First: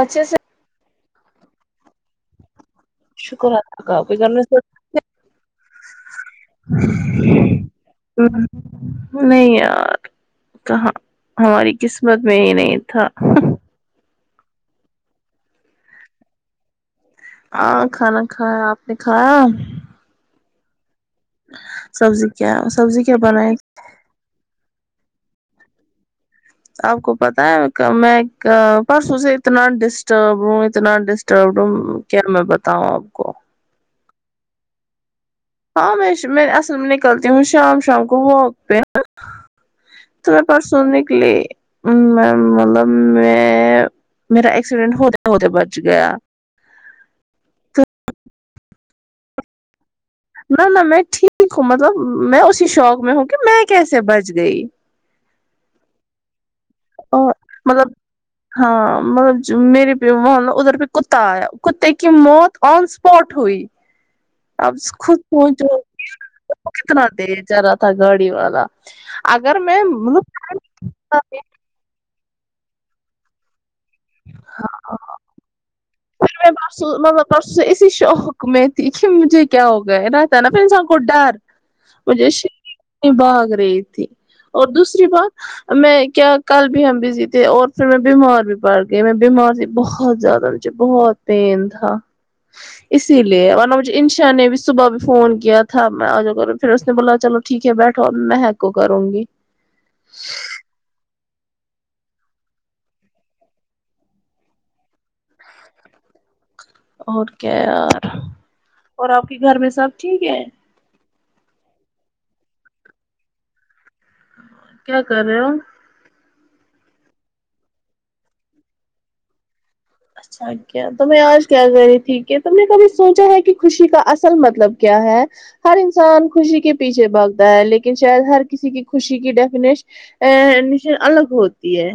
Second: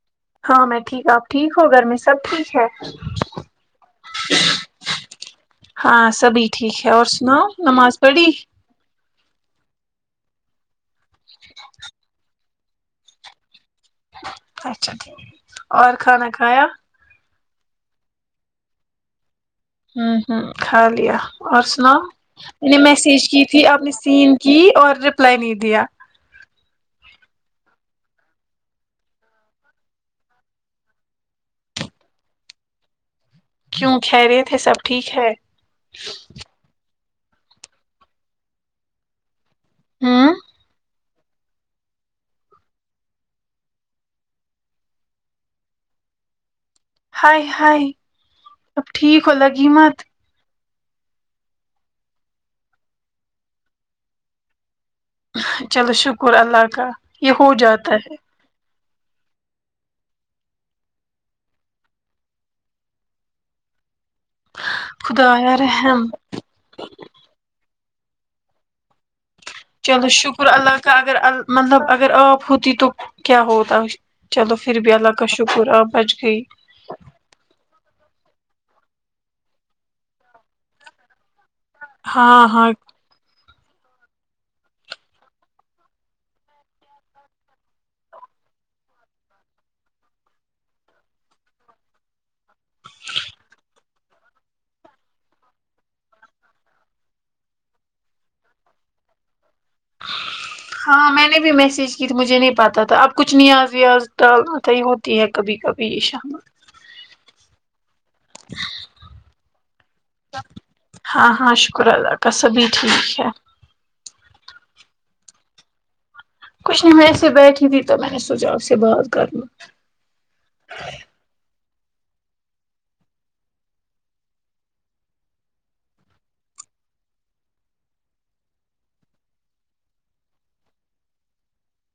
اچھے سے ہاں میں ٹھیک آپ ٹھیک ہو گھر میں سب ٹھیک ہے شکرہے اللہ کا آپکے گھر پے سب ٹھیک ہے ہاں سبھی ٹھیک ہے اور سناؤ نماز پڑھی سب نہیں یار کہاں ہماری قسمت میں ہی نہیں تھا ہ اچھا ٹھیک اور کھانا کھایا ہاں کھانا کھایا آپ نے کھایا ہمم ہمم کھا لیا اور سناؤ سبزی کیا میں نے سبزی کیا میسج کی بنائی تھی آپ نے سین کی اور ریپلائی نہیں دیا آپ کو پتا ہے میں پرسوں سے اتنا ڈسٹربڈ ہوں اتنا ڈسٹربڈ ہوں کیا میں بتاؤں آپ کو کیوں خیریت ہے سب ٹھیک ہے ہاں میں میں اصل میں نکلتی ہوں شام شام کو واک پہ تو ہوں میرے پاس سونے لی میں مطلب میں میرا ایکسیڈینٹ ہوتے ہوتے بج گیا ہائے ہائے اب ٹھیک ہو لگی مت نہ نہ میں ٹھیک ہوں مطلب میں اسی شوق میں ہوں کہ میں کیسے بچ گئی چلو شکر اللہ کا یہ اور ہو مطلب جاتا ہے ہاں مطلب میرے پے وہ ادھر پہ کتا آیا کتے کی موت آن سپاٹ ہوئی اب خود خدایا پہنچ رحم کتنا تز جا رہا تھا گاڑی والا اگر میں چلو مطلب شکر اللہ کا اگر ال مطلب اگر آپ ہوتی تو تو کیا ہوتا چلو پھر بھی اللہ کا شکر آپ بچ گئی پھر میں پرسوں مطلب پرسوں اسی شوق میں تھی کہ مجھے کیا ہو گیا رہتا نا پھر انسان کو ڈر مجھے ہاں شھ ہاں بھاگ رہی تھی اور دوسری بات میں کیا کل بھی ہم بزی تھے اور پھر میں بیمار بھی پڑ گئی میں بیمار بھی بہت زیادہ بہت پین تھا اسی لیے ورنہ مجھے انشا نے بھی صبح بھی فون کیا تھا میں آ جا کرا پھر اس نے بولا چلو ٹھیک ہے بیٹھو اب میھک کو کروں گی ہاں میں نے بھی میسج کی تھی مجھے نہیں پتا تھا اب کچھ نیاز ویاز ڈال تھا تی ہے کبھی کبھی یہ شامت اور کیا یار اور آپ کے گھر میں سب ٹھیک ہے ہاں ہاں شکر اللہ کا سبھی ٹھیک ہے کیا کر رہے ہو کچھ نہیں میں ایسے بیٹھی تھی تو میں نے سوچا آپ سے بات کرلوں اچھا کیا تو میں آج کیا کر رہی تھی کہ تم نے کبھی سوچا ہے کہ خوشی کا اصل مطلب کیا ہے ہر انسان خوشی کے پیچھے بھگتا ہے لیکن شاید ہر کسی کی خوشی کی ڈیفینش انشا الگ ہوتی ہے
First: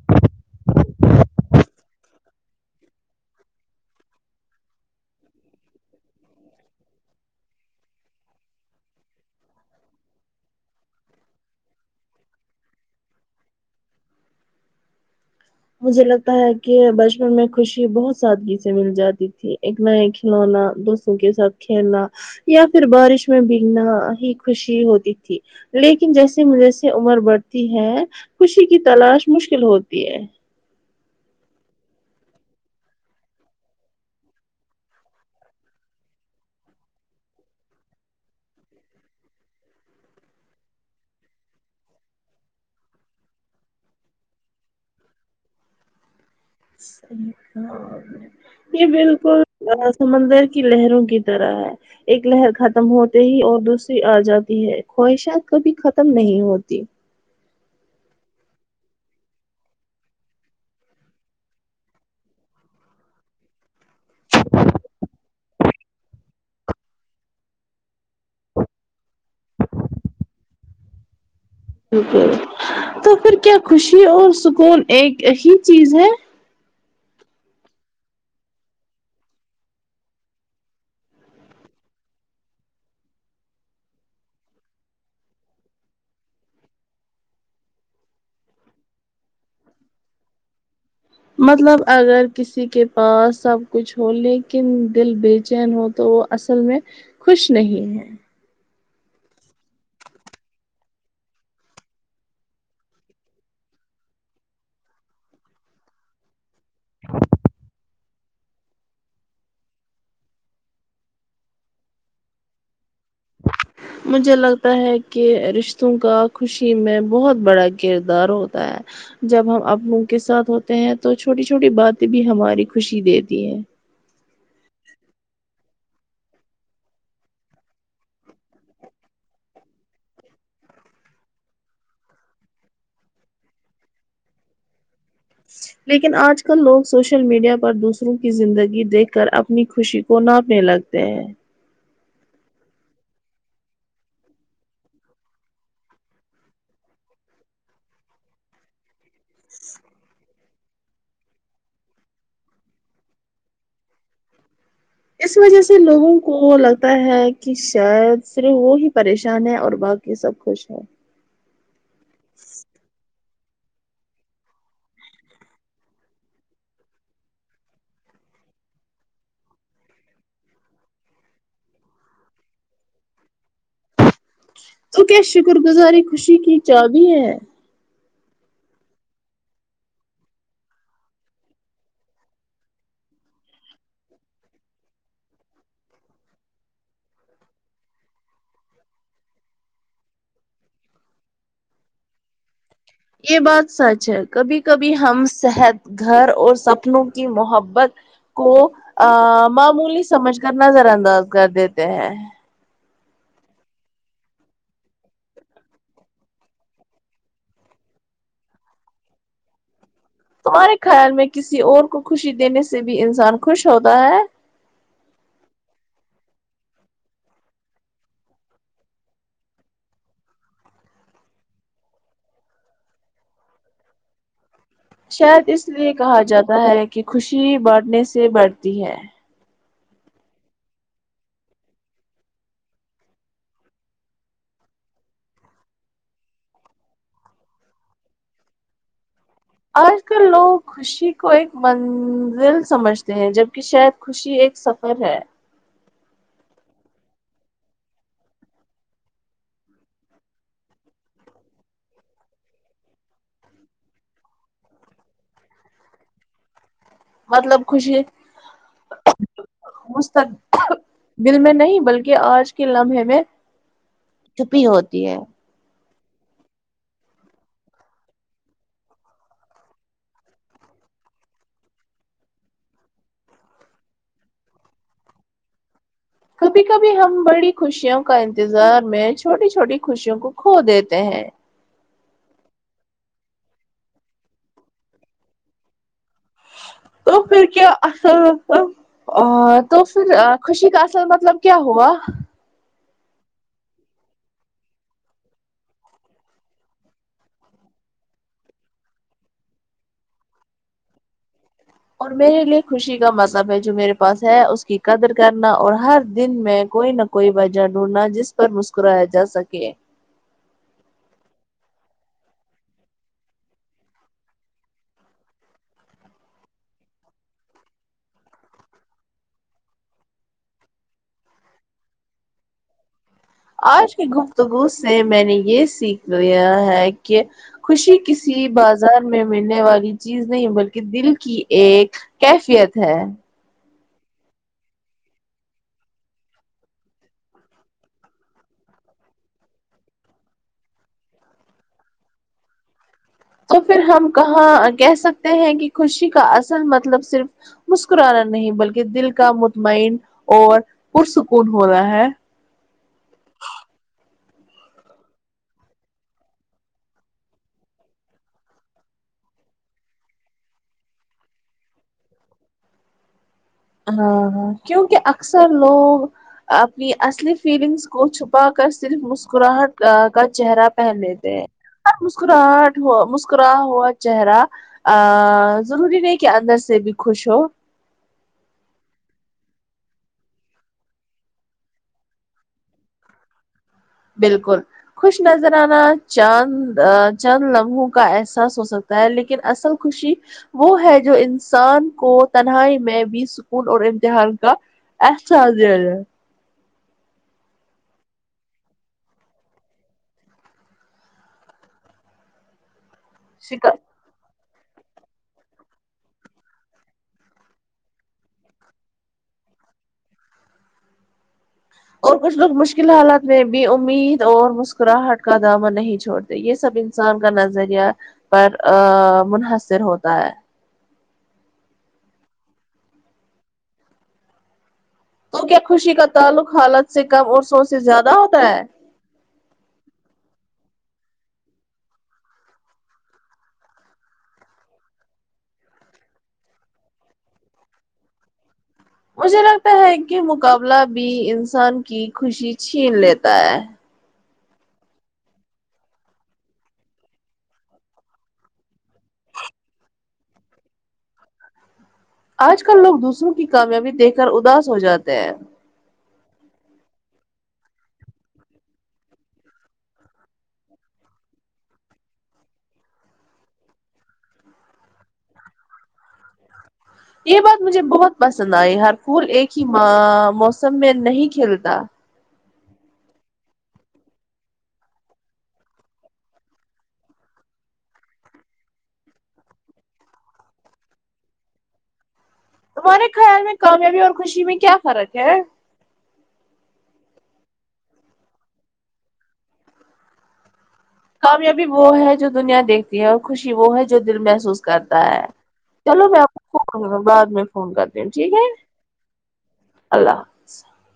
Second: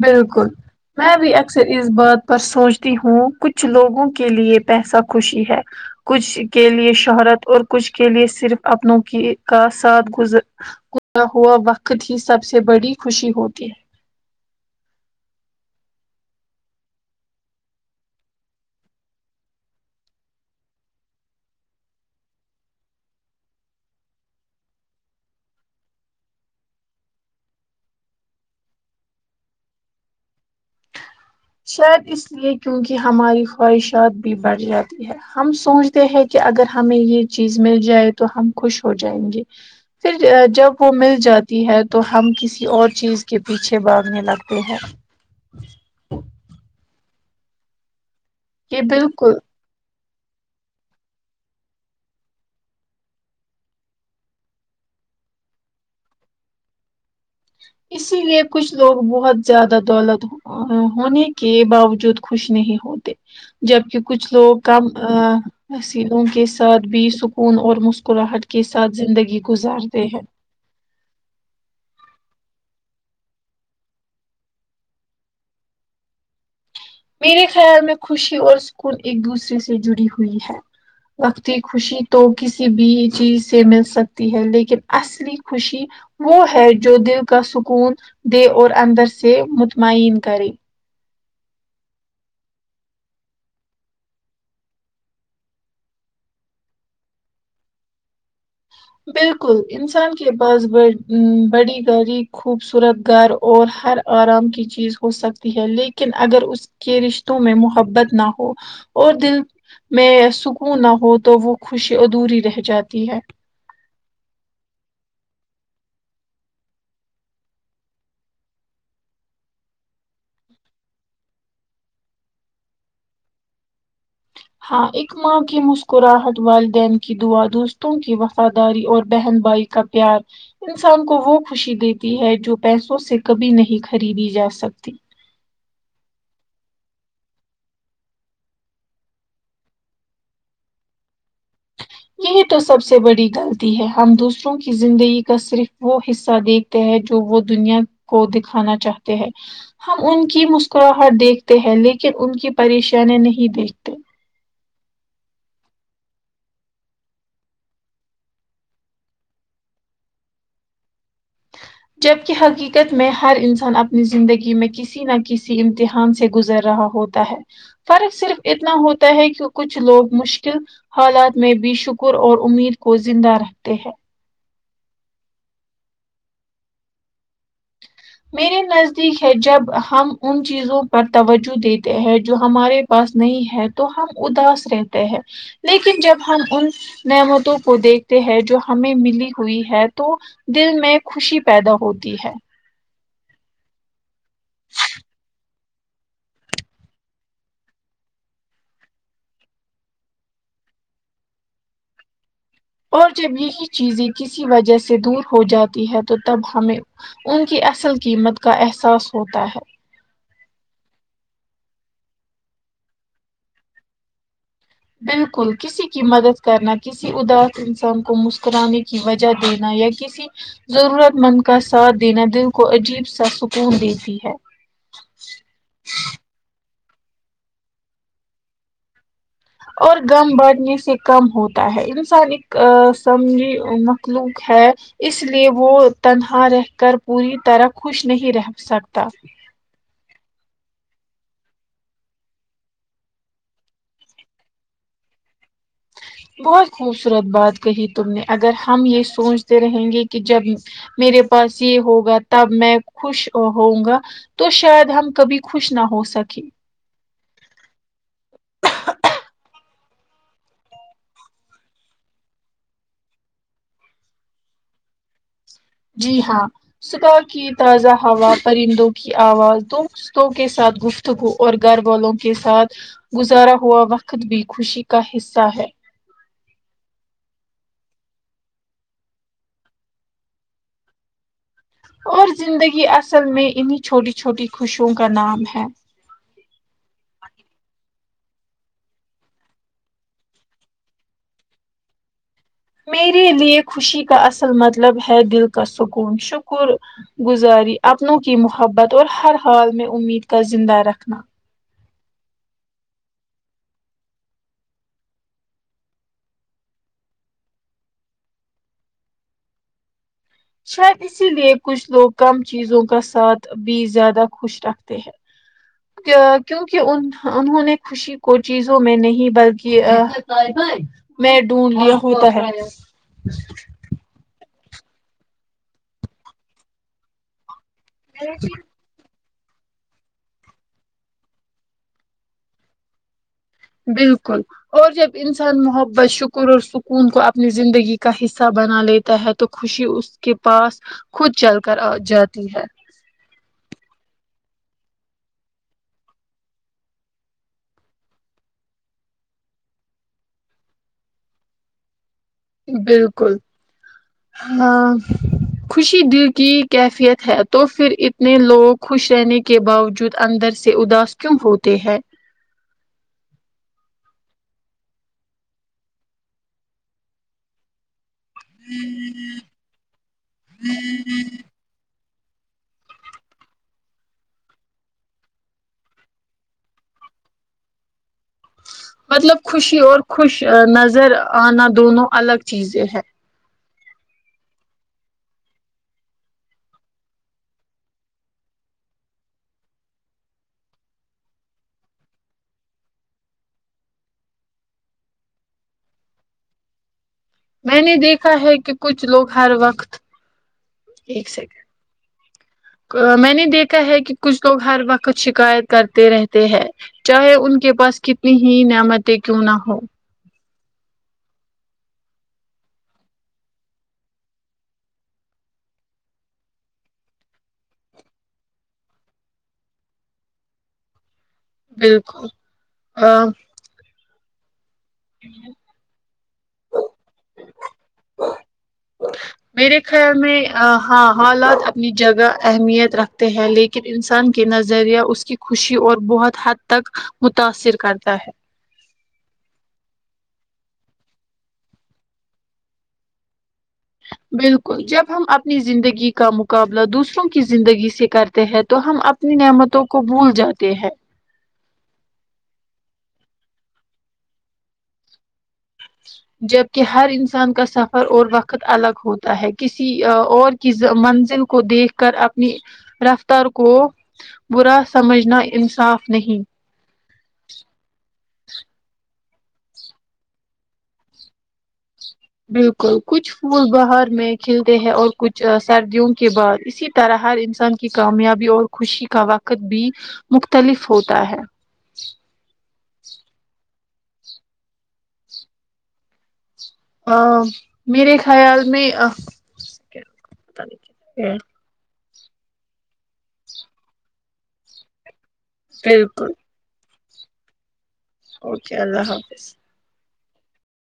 بالکل میں بھی اکثر اس بات پر سوچتی ہوں کچھ لوگوں کے لیے پیسہ خوشی ہے کچھ کے لیے شہرت اور کچھ کے لیے صرف اپنوں کی کا ساتھ گزر گزرا ہوا وقت ہی سب سے بڑی خوشی ہوتی ہے مجھے لگتا ہے کہ بچپن میں خوشی بہت سادگی سے مل جاتی تھی ایک نئے کھلونا دو کے ساتھ کھیلنا یا پھر بارش میں بگنا ہی خوشی ہوتی تھی لیکن جیسے ما جی سے عمر بڑھتی ہے خوشی کی تلاش مشکل ہوتی ہے شاید اس لیے کیونکہ ہماری خواہشات بھی بڑھ جاتی ہم سوچتے ہیں کہ اگر ہمیں یہ چیز مل جائے تو ہم خوش ہو جائیں گے پھر جب وہ مل جاتی ہے تو ہم کسی اور چیز کے پیچھے باگنے لگتے ہیں صحیح کہا آپ نے یہ بالکل سمندر کی لہروں کی طرح ہے ایک لہر ختم ہوتے ہی اور دوسری آ جاتی ہے خواہشات کبھی ختم نہیں ہوتی اسی لیے کچھ لوگ بہت زیادہ دولت ہوں ہونے کے باوجود خوش نہیں ہوتے جبکے کچھ لوگ کم آ حسیلوں کے ساتھ بھی سکون اور مسکراہٹ کے ساتھ زندگی گزارتے ہیں بالکل تو پھر کیا خوشی اور سکون ایک ہی چیز ہے میرے خیال میں خوشی اور سکون ایک دوسرے سے جڑی ہوئی ہے وقت کی خوشی تو کسی بھی چیز سے مل سکتی ہے لیکن اصلی خوشی وہ ہے جو دل کا سکون دے اور اندر سے مطمئن کرے مطلب اگر کسی کے پاس سب کچھ ہو لیکن دل بےچین ہو تو وہ اصل میں خوش نہیں ہے بالکل انسان کے پاس بڑ عم بڑی گاڑی خوبصورت گھر اور ہر آرام کی چیز ہو سکتی ہے لیکن اگر اس کے رشتوں میں محبت نہ ہو اور دل میں سکون نہ ہو تو وہ خوشی ادھوری رہ جاتی ہے مجھے لگتا ہے کہ رشتوں کا خوشی میں بہت بڑا کردار ہوتا ہے جب ہم اپنوں کے ساتھ ہوتے ہیں تو چھوٹی چھوٹی باتیں بھی ہماری خوشی دیتی ہیں ہاں اک ماں کی مسکراہٹ والدین کی دعا دوستوں کی وفاداری اور بہن بھائی کا پیار انسان کو وہ خوشی دیتی ہے جو پیسوں سے کبھی نہیں خریدی جاسکتی لیکن آج کل لوگ سوشل میڈیا پر دوسروں کی زندگی دیکھ کر اپنی خوشی کو ناپنے لگ تے ہیں یہی تو سب سے بڑی غلطی ہے ہم دوسروں کی زندگی کا صرف وہ حصہ دیکھ تے ہیں جو وہ دنیا کو دکھانا چاہتے ہیں ہم ان کی مسکراہٹ دیکھتے ہیں لیکن ان کی پریشانی نہیں دیکھتے اس وجہ سے لوگوں کو لگتا ہے کی شاید صرف وہ ہی پریشان ہے اور باق کے سب خوش ہے جب کہ حقیقت میں ہر انسان اپنی زندگی میں کسی نہ کسی امتحان سے گزر رہا ہو تا ہے فرق صرف اتنا ہوتا ہے کہ کچھ لوگ مشکل حالات میں بھی شکر اور امید کو زندہ رکھتے ہیں تو کیا شکر گزاری خوشی کی چابی ہے میرے نزدیک ہے جب ہم ان چیزوں پر توجہ دیتے ہیں جو ہمارے پاس نہیں ہے تو ہم اداس رہتے ہیں لیکن جب ہم ان نعمتوں کو دیکھتے ہیں جو ہمیں ملی ہوئی ہے تو دل میں خوشی پیدا ہوتی ہے یہ بات سچ ہے کبھی کبھی ہم صحت گھر اور سپنوں کی محبت کو معمولی سمجھ کر نظر انداز کر دیتے ہیں اور جب یہی چیزیں کسی وجہ سے دور ہو جاتی ہے تو تب ہمیں ان کی اصل قیمت کا احساس ہوتا ہے ہمہارے خیال میں کسی اور کو خوشی دینے سے بھی انسان خوش ہوتا ہے بالکل کسی کی مدد کرنا ک کسی اداس انسان کو مسکرانے کی وجہ دینا یا کسی ضرورت مند کا ساتھ دینا دل کو عجیب سا سکون دیتی ہے شاید اس لیے کہا جاتا ہے کہ خوشی باٹھنے سے بڑھتی ہے اور غم بٹھنے سے کم ہوتا ہے انسان ایک سمھی مخلوق ہے اس لیے وہ تنہا رہ کر پوری طرح خوش نہیں رہ سکتا آج کل لوگ خوشی کو ایک منزل سمجھتے ہیں جبک شاید خوشی ایک سفر ہے بہت خوبصورت بات کہی تم نے اگر ہم یہ سوچتے رہیں گے کہ جب میرے پاس یہ ہوگا تب میں خوش ہووں گا تو شاید ہم کبھی خوش نہ ہو سکے مطلب خوشی مستق دل میں نہیں بلکہ آج کے لمحے میں چھپی ہوتی ہے جی ہاں صبح کی تازہ ہوا پرندوں کی آواز د دوستوں کے ساتھ گفتگو اور گھر والوں کے ساتھ گزارا ہوا وقت بھی خوشی کا حصہ ہے کبھی کبھی ہم بڑی خوشیوں کا انتظار میں چھوٹی چھوٹی خوشیوں کو کھو دیتے ہیں اور زندگی اصل میں انہیں چھوٹی چھوٹی خوشوں کا نام ہے تو پھر کیا اصل ا تو پھر اخوشی کا اصل مطلب کیا ہوا میرے لیے خوشی کا اصل مطلب ہے دل کا سکون شکر گزاری اپنوں کی محبت اور ہر حال میں امید کا زندہ رکھنا اور میرے لیے خوشی کا مطلب ہے جو میرے پاس ہے اس کی قدر کرنا اور ہر دن میں کوئی نہ کوئی وجہ ڈونڈنا جس پر مسکرایا جا سکے شاید اسی لیے کچھ لوگ کم چیزوں کا ساتھ بھی زیادہ خوش رکھتے ہیں کیوںک ان انہوں نے خوشی کو چیزوں میں نہیں بلکہ ا میں ڈھونڈ لیا ہوتا ہے آج کی گفتگو سے میں نے یہ سیکھ لیا ہے کہ خوشی کسی بات بازار میں ملنے والی چیز نہیں بلکہ دل کی ایک کیفیت ہے بالکل اور جب انسان محبت شکر اور سکون کو اپنی زندگی کا حصہ بنا لیتا ہے تو تو خوشی اس کے پاس خود چل کر آ جاتی ہے تو پھر ہم کہاں کہہ سکتے ہیں کہ خوشی کا اصل مطلب صرف مسکرانا نہیں بلکہ دل کا مطمئن اور پرسکون ہوںا ہے بالکل ہاں خوشی دل کی کیفیت ہے تو پھر اتنے لوگ خوش رہنے کے باوجود اندر سے اداس کیوں ہوتے ہیں ہاں ہاں کیوںکہ اکثر لوگ اپنی اصلی فیلنگس کو چپ پا کر صرف مسکراہٹ کا چہرہ پہن لیتے ہیں مسکراہٹ مسکرا ہوا چہرہ ضروری نہیں کہ اندر سے بھی خوش ہو مطلب خوشی اور خوش نظر آنا دونوں الگ چیزیں ہے بالکل خوش نظر آنا چاند چند لمحوں کا احساس ہو سکتا ہے لیکن اصل خوشی وہ ہے جو انسان کو تنہائی میں بھی سکون اور امتحان کا احساس دیا جائے میں نے دیکھا ہے کہ کچھ لوگ ہر وقت ایک سیکنڈ میں نے شکا دیکھا ہے کہ کچھ لوگ ہر وقت شکایت کرتے رہتے ہیں چاہے ان کے پاس کتنی ہی نعمتیں کیوں نہ ہو اور کچھ لوگ مشکل حالات میں بھی امید اور مسکراہٹ کا دامن نہیں چھوڑتے یہ سب انسان کا نظریہ پر منحصر ہوتا ہے بالکل آ تو کیا خوشی کا تعلق حالت سے کم اور سو سے زیادہ ہوتا ہے میرے خیال میں ہاں حالات د جگہ اہمیت رکھتے ہیں لی کہ انسان کے نظریہ اس کی خوشی اور بہت حد تک متاثر کرتا ہے مجھے لگتا ہے کہ مقابلہ بھی انسان کی خوشی چھین لیتا ہے بالکل جب ہم اپنی زندگی کا مقابلہ دوسروں کی زندگی سے کرتے ہیں تو ہم اپ نے نعمتوں کو بھول جاتے ہیں آج کل لوگ دوسروں کی کامیابی دیکھ کر اداس ہو جاتے ہیں جبکہ ہر انسان کا سفر اور وقت الگ ہوتا ہے کسی اور کی منزل کو دیکھ کر اپنی رفتار کو برا سمجھنا انصاف نہیں یہ بات مجھے بہت پسند آئی ہر پھول ایک ہی ما موسم میں نہیں کھیلتا بالکل کچھ پھول باہر میں کھلتے ہیں اور کچھ سردیوں کے بعد اسی طرح ہر انسان کی کامیابی اور خوشی کا وقت بھی مختلف ہوتا ہے تمہارے خیال میں کامیابی اور خوشی میں کیا فرق ہے میرے خیال میں کامیابی وہ ہے جو دنیا دیکھتی ہے اور خوشی وہ ہے جو دل محسوس کرتا ہے چلو میں بالکل اپکو بعد میں فون کرتی ہوں ٹھیک ہے اوکے اللہ حافظ اللہ حافظ